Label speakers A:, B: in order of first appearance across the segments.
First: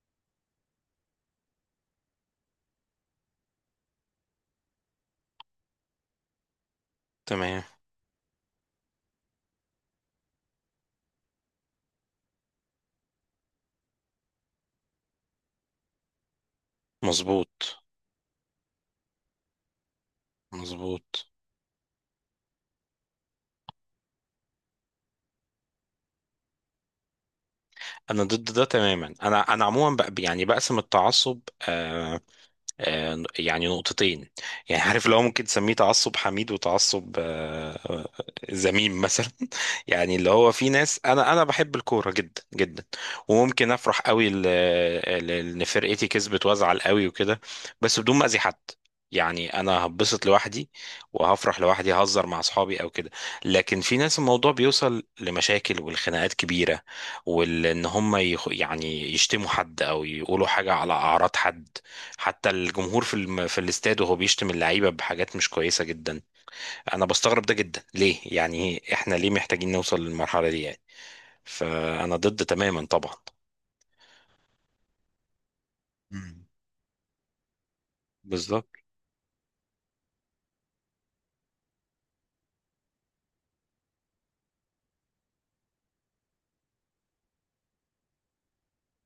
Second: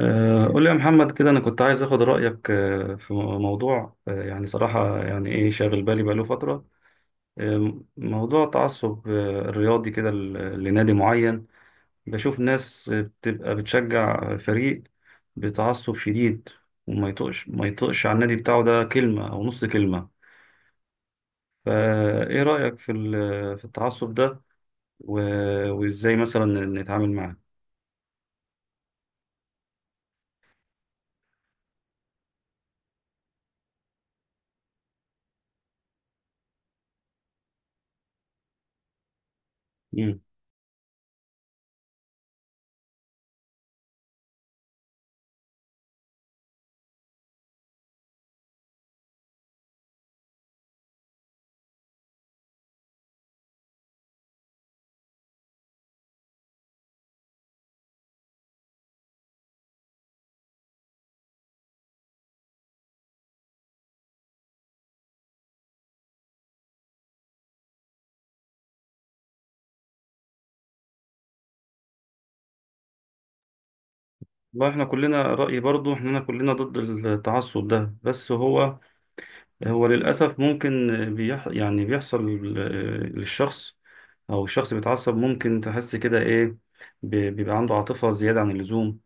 A: قول لي يا محمد كده، أنا كنت عايز أخد رأيك في موضوع. يعني صراحة، يعني إيه شاغل بالي بقاله فترة.
B: تمام.
A: موضوع تعصب الرياضي كده لنادي معين. بشوف ناس بتبقى بتشجع فريق بتعصب شديد، وما يطقش ما
B: مظبوط.
A: يطقش على النادي بتاعه ده كلمة أو نص كلمة.
B: مظبوط.
A: فإيه رأيك في في التعصب ده؟ وإزاي مثلا نتعامل معاه؟
B: انا ضد ده تماما. انا عموما يعني بقسم التعصب. آه، يعني نقطتين. يعني عارف اللي هو ممكن تسميه تعصب حميد، وتعصب ذميم مثلا يعني
A: مم.
B: اللي هو في ناس، انا بحب الكوره جدا جدا، وممكن افرح قوي ان فرقتي كسبت، وازعل قوي وكده، بس بدون ما اذي حد. يعني انا هبسط لوحدي، وهفرح لوحدي، هزر مع اصحابي او كده. لكن في ناس الموضوع بيوصل لمشاكل والخناقات كبيره، وان هم يعني يشتموا حد، او يقولوا حاجه على اعراض حد. حتى الجمهور في الاستاد وهو بيشتم اللعيبه بحاجات مش كويسه جدا. انا بستغرب ده جدا، ليه يعني، احنا ليه محتاجين نوصل للمرحله دي يعني؟ فانا ضد تماما طبعا.
A: والله احنا كلنا رأيي، برضو احنا
B: مم.
A: كلنا ضد التعصب ده. بس
B: بالظبط.
A: هو للأسف ممكن يعني بيحصل للشخص. أو الشخص بيتعصب ممكن تحس كده إيه، بيبقى عنده عاطفة زيادة عن اللزوم.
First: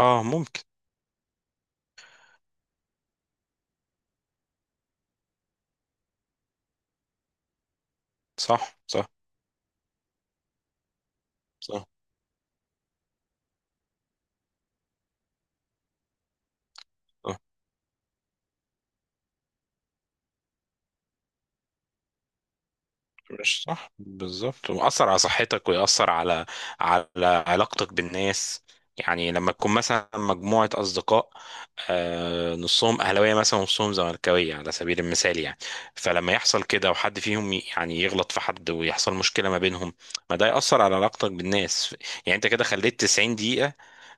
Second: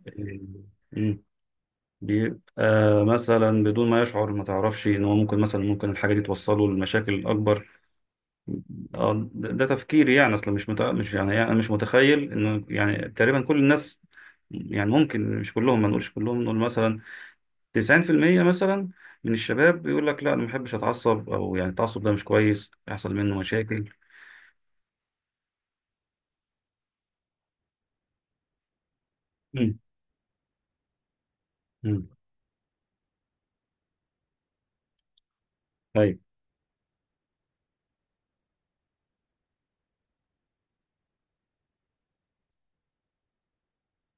B: اه، ممكن.
A: مم. بيبقى مثلا بدون ما يشعر، ما تعرفش إن هو ممكن مثلا ممكن الحاجة دي توصله لمشاكل أكبر.
B: صح، صح،
A: ده تفكيري، يعني أصلا مش، يعني أنا مش
B: صح.
A: متخيل إنه يعني تقريبا كل الناس، يعني ممكن مش كلهم، ما نقولش كلهم، نقول مثلا 90% مثلا من الشباب بيقول لك لا انا ما بحبش اتعصب، او يعني التعصب ده مش كويس يحصل منه
B: مش
A: مشاكل.
B: صح، بالظبط. وأثر على صحتك، ويأثر على علاقتك بالناس. يعني لما تكون
A: امم
B: مثلا مجموعة أصدقاء،
A: امم
B: نصهم أهلاوية مثلا ونصهم زملكاوية على سبيل المثال يعني.
A: ايوه،
B: فلما يحصل كده، وحد فيهم يعني يغلط في حد ويحصل مشكلة ما بينهم، ما ده يأثر على علاقتك بالناس. يعني أنت كده خليت 90 دقيقة،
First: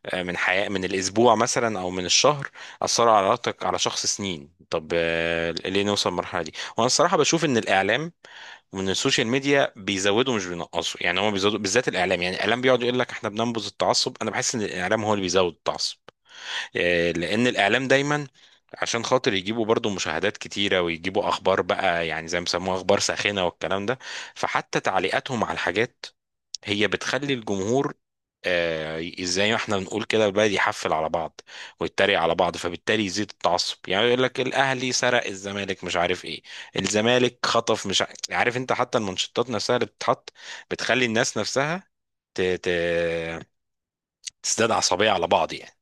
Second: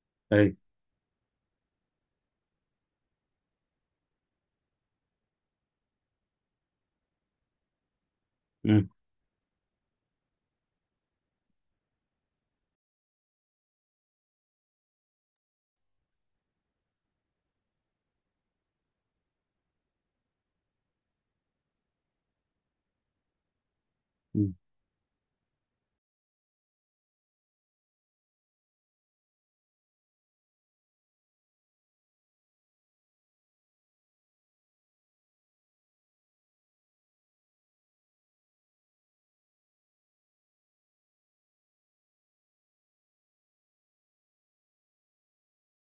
B: من
A: ايوه.
B: حياة، من الأسبوع مثلا أو من الشهر، أثروا على علاقتك على شخص سنين. طب ليه نوصل للمرحلة دي؟ وأنا الصراحة بشوف إن الإعلام
A: امم
B: ومن السوشيال ميديا بيزودوا مش بينقصوا. يعني هم بيزودوا، بالذات الاعلام. يعني الاعلام بيقعد يقول لك احنا بننبذ التعصب، انا بحس ان الاعلام هو اللي بيزود التعصب. لان الاعلام دايما عشان خاطر يجيبوا برضو مشاهدات كتيرة، ويجيبوا اخبار بقى، يعني زي ما بيسموها اخبار ساخنة والكلام ده.
A: أمم.
B: فحتى تعليقاتهم على الحاجات هي بتخلي الجمهور، زي ما احنا بنقول كده، البلد يحفل على بعض، ويتريق على بعض، فبالتالي يزيد التعصب. يعني يقول لك الاهلي سرق الزمالك مش عارف ايه، الزمالك خطف مش عارف, عارف انت. حتى المنشطات نفسها اللي بتتحط بتخلي الناس نفسها ت... ت... تزداد عصبية على بعض يعني.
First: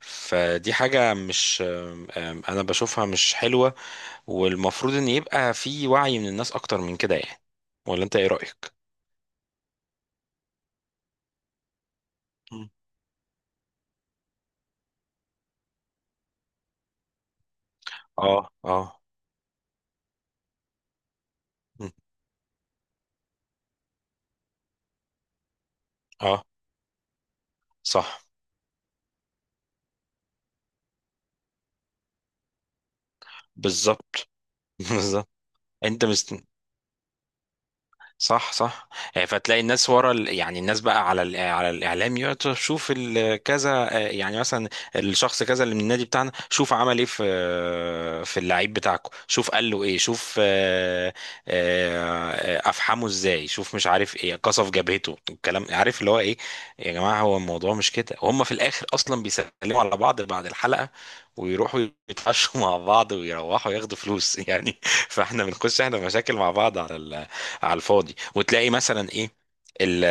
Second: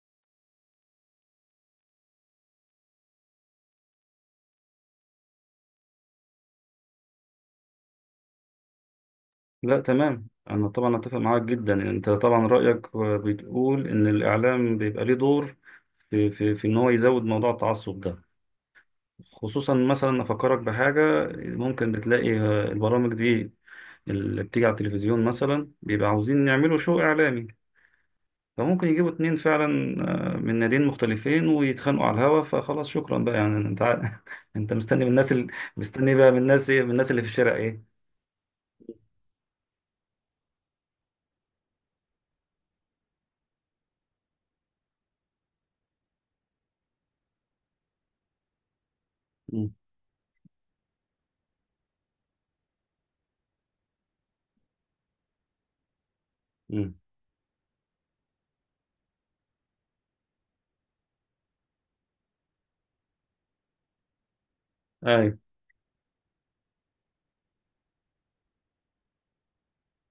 B: فدي حاجة مش، آم، آم، انا بشوفها مش حلوة. والمفروض ان يبقى في وعي من الناس اكتر من كده يعني. ولا انت ايه رأيك؟
A: لا تمام، انا طبعا اتفق معاك جدا. انت طبعا
B: مم.
A: رايك بتقول ان الاعلام بيبقى ليه دور في ان هو يزود موضوع التعصب ده.
B: اه، اه.
A: خصوصا مثلا افكرك بحاجه،
B: مم.
A: ممكن بتلاقي البرامج دي اللي بتيجي على التلفزيون مثلا، بيبقى
B: اه،
A: عاوزين يعملوا شو اعلامي.
B: صح،
A: فممكن يجيبوا اتنين فعلا من ناديين مختلفين، ويتخانقوا على الهوا. فخلاص، شكرا بقى، يعني انت
B: بالظبط.
A: انت مستني من
B: بالظبط.
A: الناس
B: انت
A: مستني بقى
B: مست...
A: من الناس ايه، من الناس اللي في الشارع ايه.
B: صح، صح. فتلاقي الناس يعني الناس بقى على الاعلام، يقعد تشوف كذا، يعني مثلا الشخص كذا اللي من النادي بتاعنا، شوف عمل ايه في في اللعيب بتاعكم، شوف قال
A: امم
B: له ايه، شوف آه، افحمه ازاي، شوف مش عارف ايه، قصف جبهته، الكلام عارف اللي هو ايه. يا
A: امم
B: جماعه، هو الموضوع مش كده، وهم في الاخر اصلا بيسلموا على بعض بعد الحلقه، ويروحوا يتعشوا مع بعض، ويروحوا ياخدوا فلوس يعني.
A: اي.
B: فاحنا بنخش احنا مشاكل مع بعض على الفاضي. وتلاقي مثلا ايه، ال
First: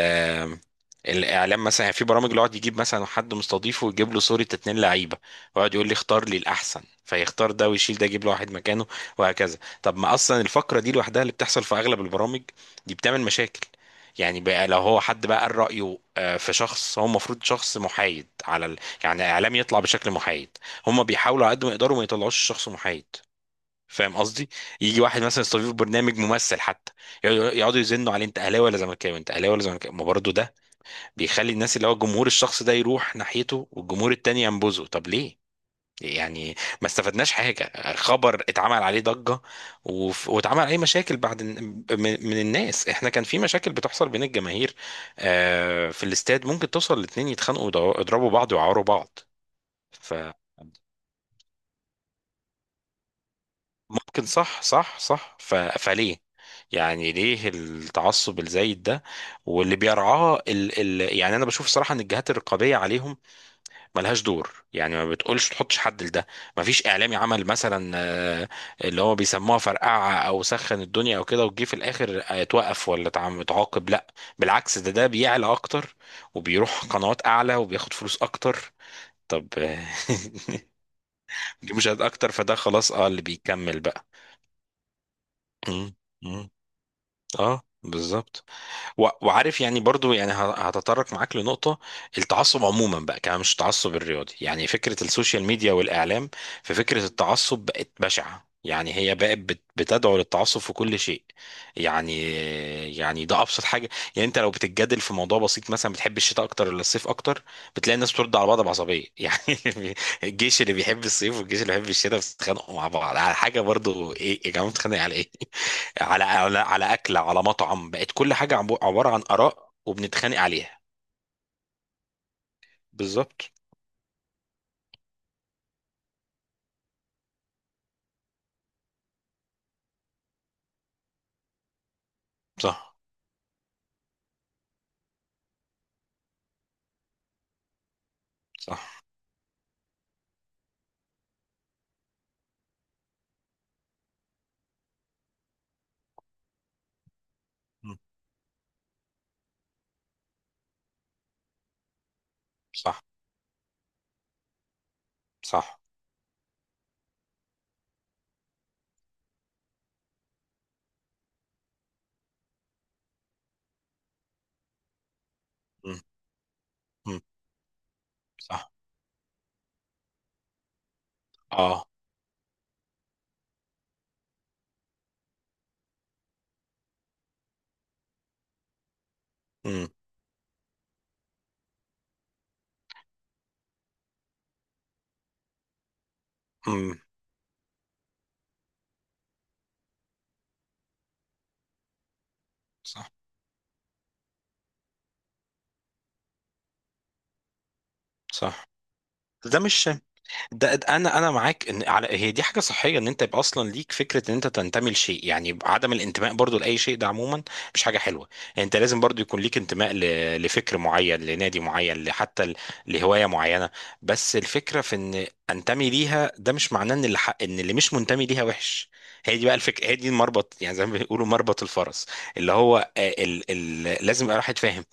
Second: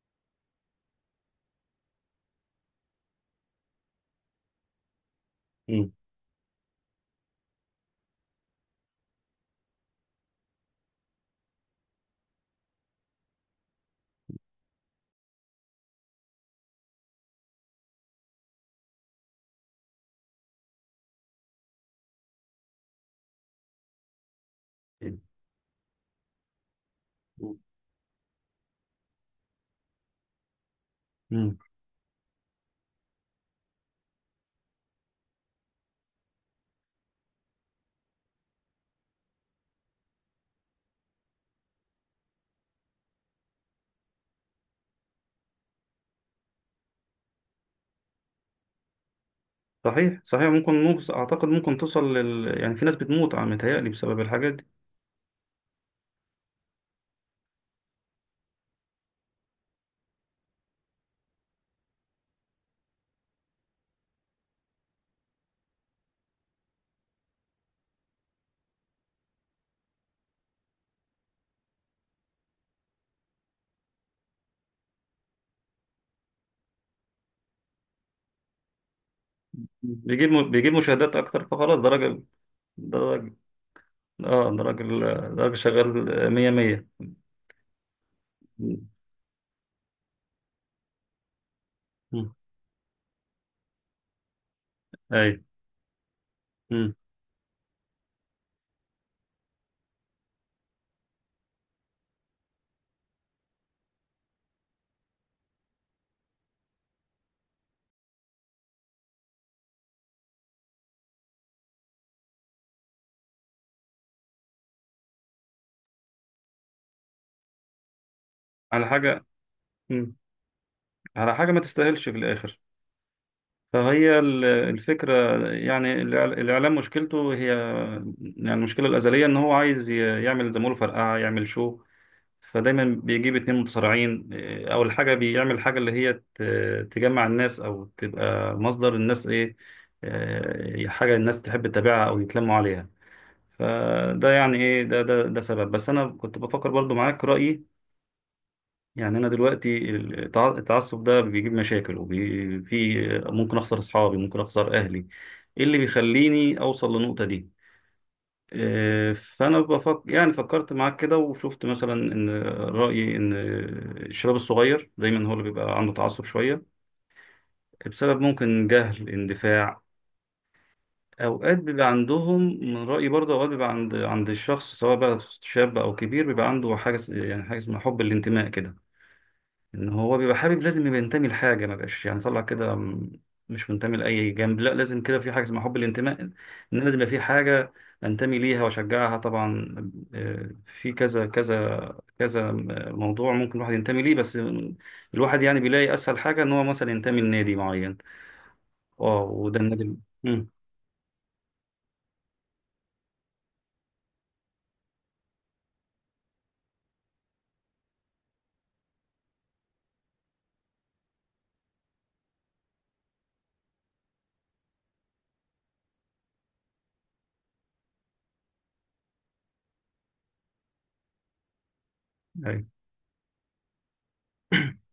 B: الاعلام مثلا، يعني في برامج اللي يقعد يجيب مثلا حد مستضيفه، ويجيب له صورة اتنين لعيبة، ويقعد يقول
A: امم
B: لي اختار لي الاحسن، فيختار ده ويشيل ده، يجيب له واحد مكانه، وهكذا. طب ما اصلا الفقرة دي لوحدها اللي بتحصل في اغلب البرامج دي بتعمل مشاكل. يعني بقى لو هو حد بقى قال رأيه في شخص، هو المفروض شخص محايد يعني اعلام يطلع بشكل محايد. هم بيحاولوا على قد ما يقدروا ما يطلعوش شخص محايد، فاهم قصدي. يجي واحد مثلا يستضيف برنامج ممثل حتى، يقعدوا يزنوا عليه انت اهلاوي ولا زملكاوي، انت اهلاوي ولا زملكاوي. ما برضه ده بيخلي
A: امم
B: الناس، اللي هو الجمهور، الشخص ده يروح ناحيته والجمهور التاني ينبذه. طب ليه يعني؟ ما استفدناش حاجه، خبر اتعمل عليه ضجه واتعمل عليه مشاكل بعد من من الناس. احنا كان في مشاكل بتحصل بين الجماهير، في الاستاد ممكن توصل الاتنين يتخانقوا، ويضربوا بعض، ويعوروا بعض. ف
A: صحيح صحيح، ممكن اعتقد ممكن توصل يعني في ناس بتموت، عم متهيألي، بسبب
B: ممكن،
A: الحاجات
B: صح،
A: دي.
B: صح، صح. فليه يعني ليه التعصب الزايد ده؟ واللي بيرعاه يعني انا بشوف صراحة ان الجهات الرقابية عليهم ملهاش دور. يعني ما بتقولش تحطش حد لده، ما فيش اعلامي عمل مثلا اللي هو بيسموها فرقعة او سخن الدنيا او كده، وجي في الاخر اتوقف ولا اتعاقب؟ لا بالعكس، ده بيعلى اكتر، وبيروح قنوات اعلى، وبياخد فلوس اكتر. طب
A: مم. بيجيب مشاهدات اكتر،
B: دي
A: فخلاص ده
B: مشاهدات
A: راجل.
B: اكتر، فده خلاص،
A: ده
B: اه، اللي
A: راجل،
B: بيكمل بقى.
A: اه ده راجل، ده راجل شغال، مية
B: مم.
A: مية.
B: اه، بالظبط. وعارف يعني، برضو يعني هتطرق معاك لنقطة،
A: امم
B: التعصب عموما بقى، كمان مش التعصب الرياضي. يعني فكرة
A: اي.
B: السوشيال ميديا والإعلام، في
A: امم
B: فكرة التعصب بقت بشعة. يعني هي بقت بتدعو للتعصب في كل شيء يعني. يعني ده أبسط حاجة، يعني أنت لو بتتجادل في موضوع بسيط مثلا، بتحب الشتاء أكتر ولا الصيف أكتر، بتلاقي الناس بترد على بعض بعصبية يعني. الجيش اللي بيحب الصيف والجيش اللي بيحب الشتاء بيتخانقوا مع بعض على حاجة برضو. إيه يا جماعة بتتخانق على إيه؟ على اكله، على مطعم. بقت كل حاجه
A: على
B: عباره عن
A: حاجة.
B: اراء،
A: امم
B: وبنتخانق عليها.
A: على حاجة ما تستاهلش في الاخر.
B: بالظبط.
A: فهي الفكرة، يعني الإعلام مشكلته هي، يعني المشكلة الأزلية إن هو عايز يعمل زي ما بيقولوا فرقعة، يعمل شو. فدايما
B: صح،
A: بيجيب اتنين متصارعين. إيه، أول حاجة بيعمل حاجة اللي هي تجمع الناس أو تبقى مصدر
B: صح.
A: الناس، إيه، إيه حاجة الناس تحب تتابعها أو يتلموا عليها. فده يعني إيه، ده سبب. بس أنا كنت بفكر برضو معاك رأيي،
B: مم.
A: يعني انا دلوقتي التعصب ده بيجيب مشاكل، وفي
B: صح،
A: ممكن اخسر اصحابي، ممكن اخسر اهلي. ايه اللي
B: صح.
A: بيخليني اوصل للنقطة دي؟ فانا بفكر، يعني فكرت معاك كده، وشفت مثلا ان رايي ان الشباب الصغير دايما هو اللي بيبقى عنده
B: مم.
A: تعصب شوية،
B: مم.
A: بسبب ممكن
B: صح.
A: جهل، اندفاع. اوقات بيبقى
B: اه.
A: عندهم، من رايي برضه اوقات بيبقى عند الشخص، سواء بقى شاب او كبير، بيبقى عنده حاجه يعني حاجه اسمها حب الانتماء كده.
B: مم.
A: ان هو بيبقى حابب لازم يبقى ينتمي لحاجه، ما بقاش يعني طلع كده مش منتمي لاي جنب. لا، لازم كده في حاجه اسمها حب الانتماء، ان أنا لازم
B: مم.
A: يبقى في حاجه انتمي ليها واشجعها طبعا. في كذا، كذا، كذا
B: صح،
A: موضوع ممكن الواحد ينتمي ليه. بس الواحد يعني بيلاقي اسهل حاجه ان هو مثلا ينتمي لنادي معين.
B: صح.
A: اه، وده
B: ده
A: النادي
B: مش
A: مم.
B: ده انا معاك، ان على هي دي حاجه صحيه، ان انت يبقى اصلا ليك فكره ان انت تنتمي لشيء. يعني عدم الانتماء برضو لاي شيء ده عموما مش حاجه حلوه. يعني انت لازم برضو يكون ليك انتماء لفكر معين، لنادي معين، لحتى لهوايه معينه. بس الفكره في ان انتمي ليها، ده مش معناه ان اللي حق، ان اللي مش منتمي ليها وحش. هي دي بقى الفكره، هي دي المربط، يعني زي ما بيقولوا مربط الفرس. اللي
A: ايوه،
B: هو ال لازم يبقى الواحد فاهم،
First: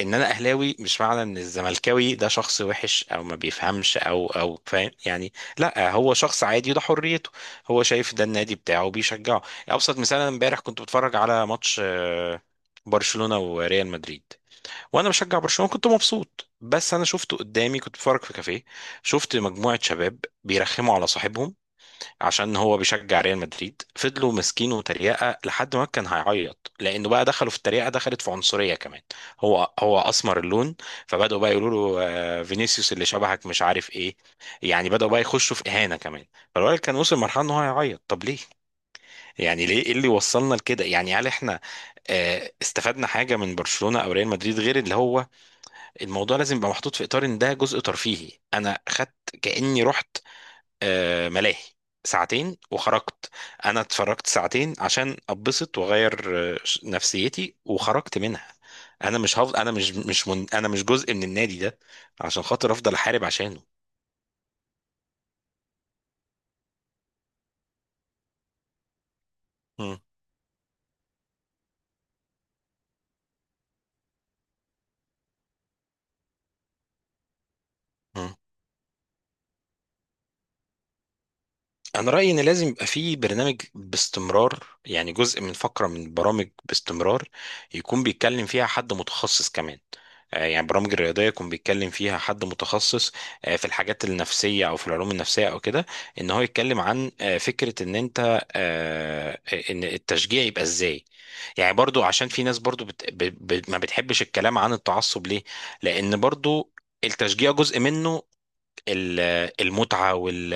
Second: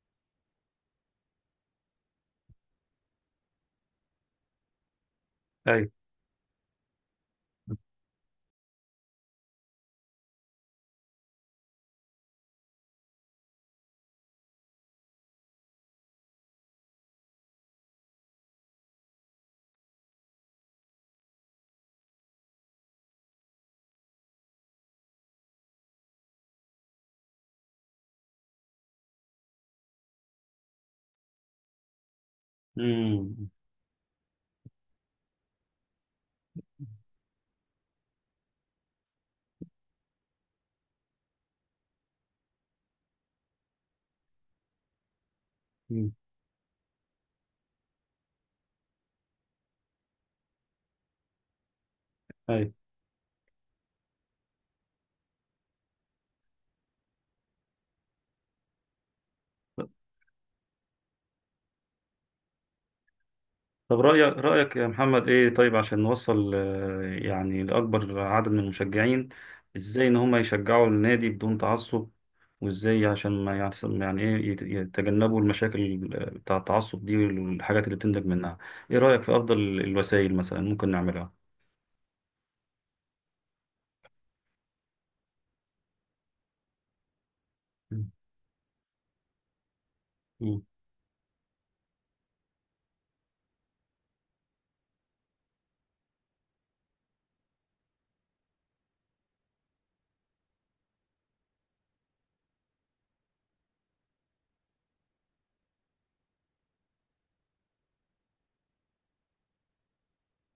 B: ان انا اهلاوي مش معنى ان الزملكاوي ده شخص وحش، او ما بيفهمش او فاهم يعني.
A: ايوه.
B: لا، هو شخص عادي وده حريته، هو شايف ده النادي بتاعه وبيشجعه. ابسط مثال، انا امبارح كنت بتفرج على ماتش برشلونة وريال مدريد، وانا بشجع برشلونة، كنت مبسوط. بس انا شفته قدامي، كنت بتفرج في كافيه، شفت مجموعة شباب بيرخموا على صاحبهم عشان هو بيشجع ريال مدريد، فضلوا ماسكينه وتريقه لحد ما كان هيعيط، لانه بقى دخلوا في التريقه، دخلت في عنصريه كمان. هو هو اسمر اللون، فبداوا بقى يقولوا له فينيسيوس اللي شبهك
A: مم.
B: مش عارف ايه، يعني بداوا بقى يخشوا في اهانه كمان. فالولد كان وصل لمرحله ان هو هيعيط. طب ليه؟ يعني ليه، ايه اللي وصلنا لكده يعني؟ هل احنا استفدنا حاجه من برشلونه او ريال مدريد؟ غير اللي هو،
A: مم.
B: الموضوع لازم يبقى محطوط في اطار ان ده جزء ترفيهي. انا خدت كاني رحت ملاهي ساعتين
A: ايوه.
B: وخرجت. انا اتفرجت ساعتين عشان ابسط واغير نفسيتي، وخرجت منها. انا مش هفضل، انا مش مش من... انا مش جزء من النادي ده عشان خاطر افضل احارب عشانه.
A: طب رأيك يا محمد إيه؟ طيب عشان نوصل يعني لأكبر عدد من المشجعين،
B: مم.
A: إزاي إن هم يشجعوا النادي بدون تعصب؟ وإزاي عشان ما يعصب، يعني إيه، يتجنبوا المشاكل بتاع التعصب دي والحاجات اللي بتنتج
B: مم.
A: منها. إيه رأيك في أفضل الوسائل مثلا ممكن نعملها؟
B: انا رايي ان لازم يبقى في برنامج باستمرار، يعني جزء من فقره من برامج باستمرار، يكون
A: مم.
B: بيتكلم فيها حد متخصص كمان.
A: مم.
B: يعني برامج الرياضيه يكون بيتكلم فيها حد متخصص في الحاجات النفسيه، او في العلوم النفسيه او كده. ان هو يتكلم عن فكره ان انت ان التشجيع يبقى ازاي. يعني برضو عشان في ناس برضو ما بتحبش الكلام عن التعصب. ليه؟ لان برضو التشجيع جزء منه، ال- المتعة وال،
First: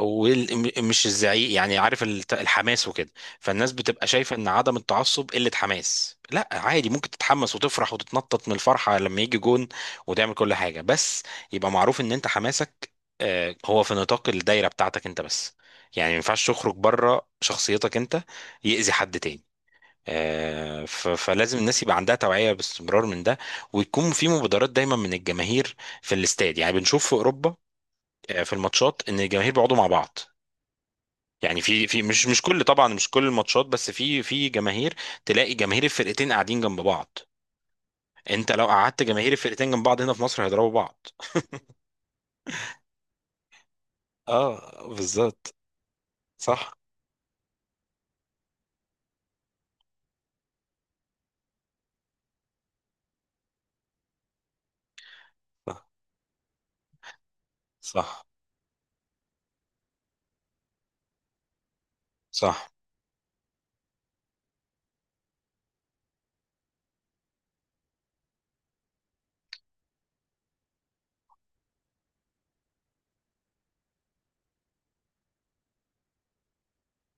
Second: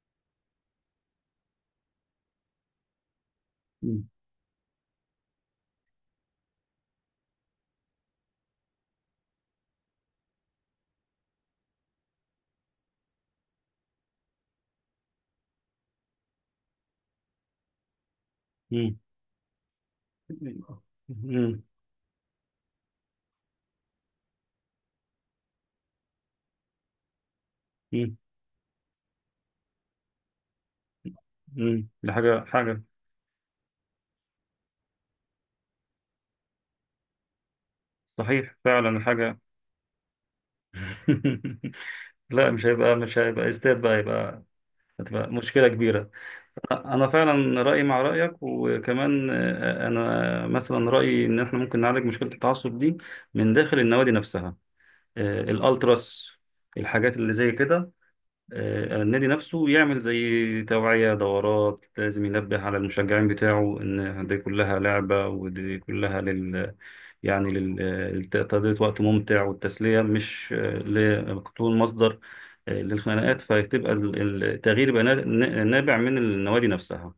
B: ومش الزعيق يعني. عارف الحماس وكده. فالناس بتبقى
A: مم.
B: شايفة ان عدم التعصب قلة حماس. لا عادي، ممكن تتحمس وتفرح وتتنطط من الفرحة لما يجي جون، وتعمل كل حاجة، بس يبقى معروف ان انت حماسك هو في نطاق الدايرة بتاعتك انت بس. يعني ما ينفعش تخرج بره شخصيتك انت، يأذي حد تاني. فلازم
A: مم.
B: الناس يبقى عندها توعية باستمرار من ده، ويكون في مبادرات دايما من الجماهير في الاستاد. يعني بنشوف في أوروبا
A: مم.
B: في الماتشات ان الجماهير بيقعدوا مع بعض، يعني في
A: مم.
B: في
A: ده
B: مش مش
A: حاجة،
B: كل،
A: حاجة.
B: طبعا مش كل الماتشات، بس في جماهير تلاقي جماهير الفرقتين قاعدين جنب بعض. انت
A: صحيح
B: لو
A: فعلا،
B: قعدت جماهير
A: حاجة.
B: الفرقتين جنب بعض هنا في مصر هيضربوا بعض.
A: لا، مش هيبقى، استاد بقى،
B: اه
A: هتبقى
B: بالظبط.
A: مشكلة كبيرة.
B: صح،
A: انا فعلا رايي مع رايك، وكمان انا مثلا رايي ان احنا ممكن نعالج مشكله التعصب دي من داخل النوادي نفسها.
B: صح،
A: الالتراس، الحاجات اللي زي كده،
B: صح،
A: النادي نفسه يعمل زي توعيه، دورات، لازم
B: صح.
A: ينبه على المشجعين بتاعه ان دي كلها لعبه، ودي كلها يعني لتقضية وقت ممتع والتسليه، مش تكون مصدر للخناقات. فتبقى التغيير يبقى نابع من النوادي نفسها.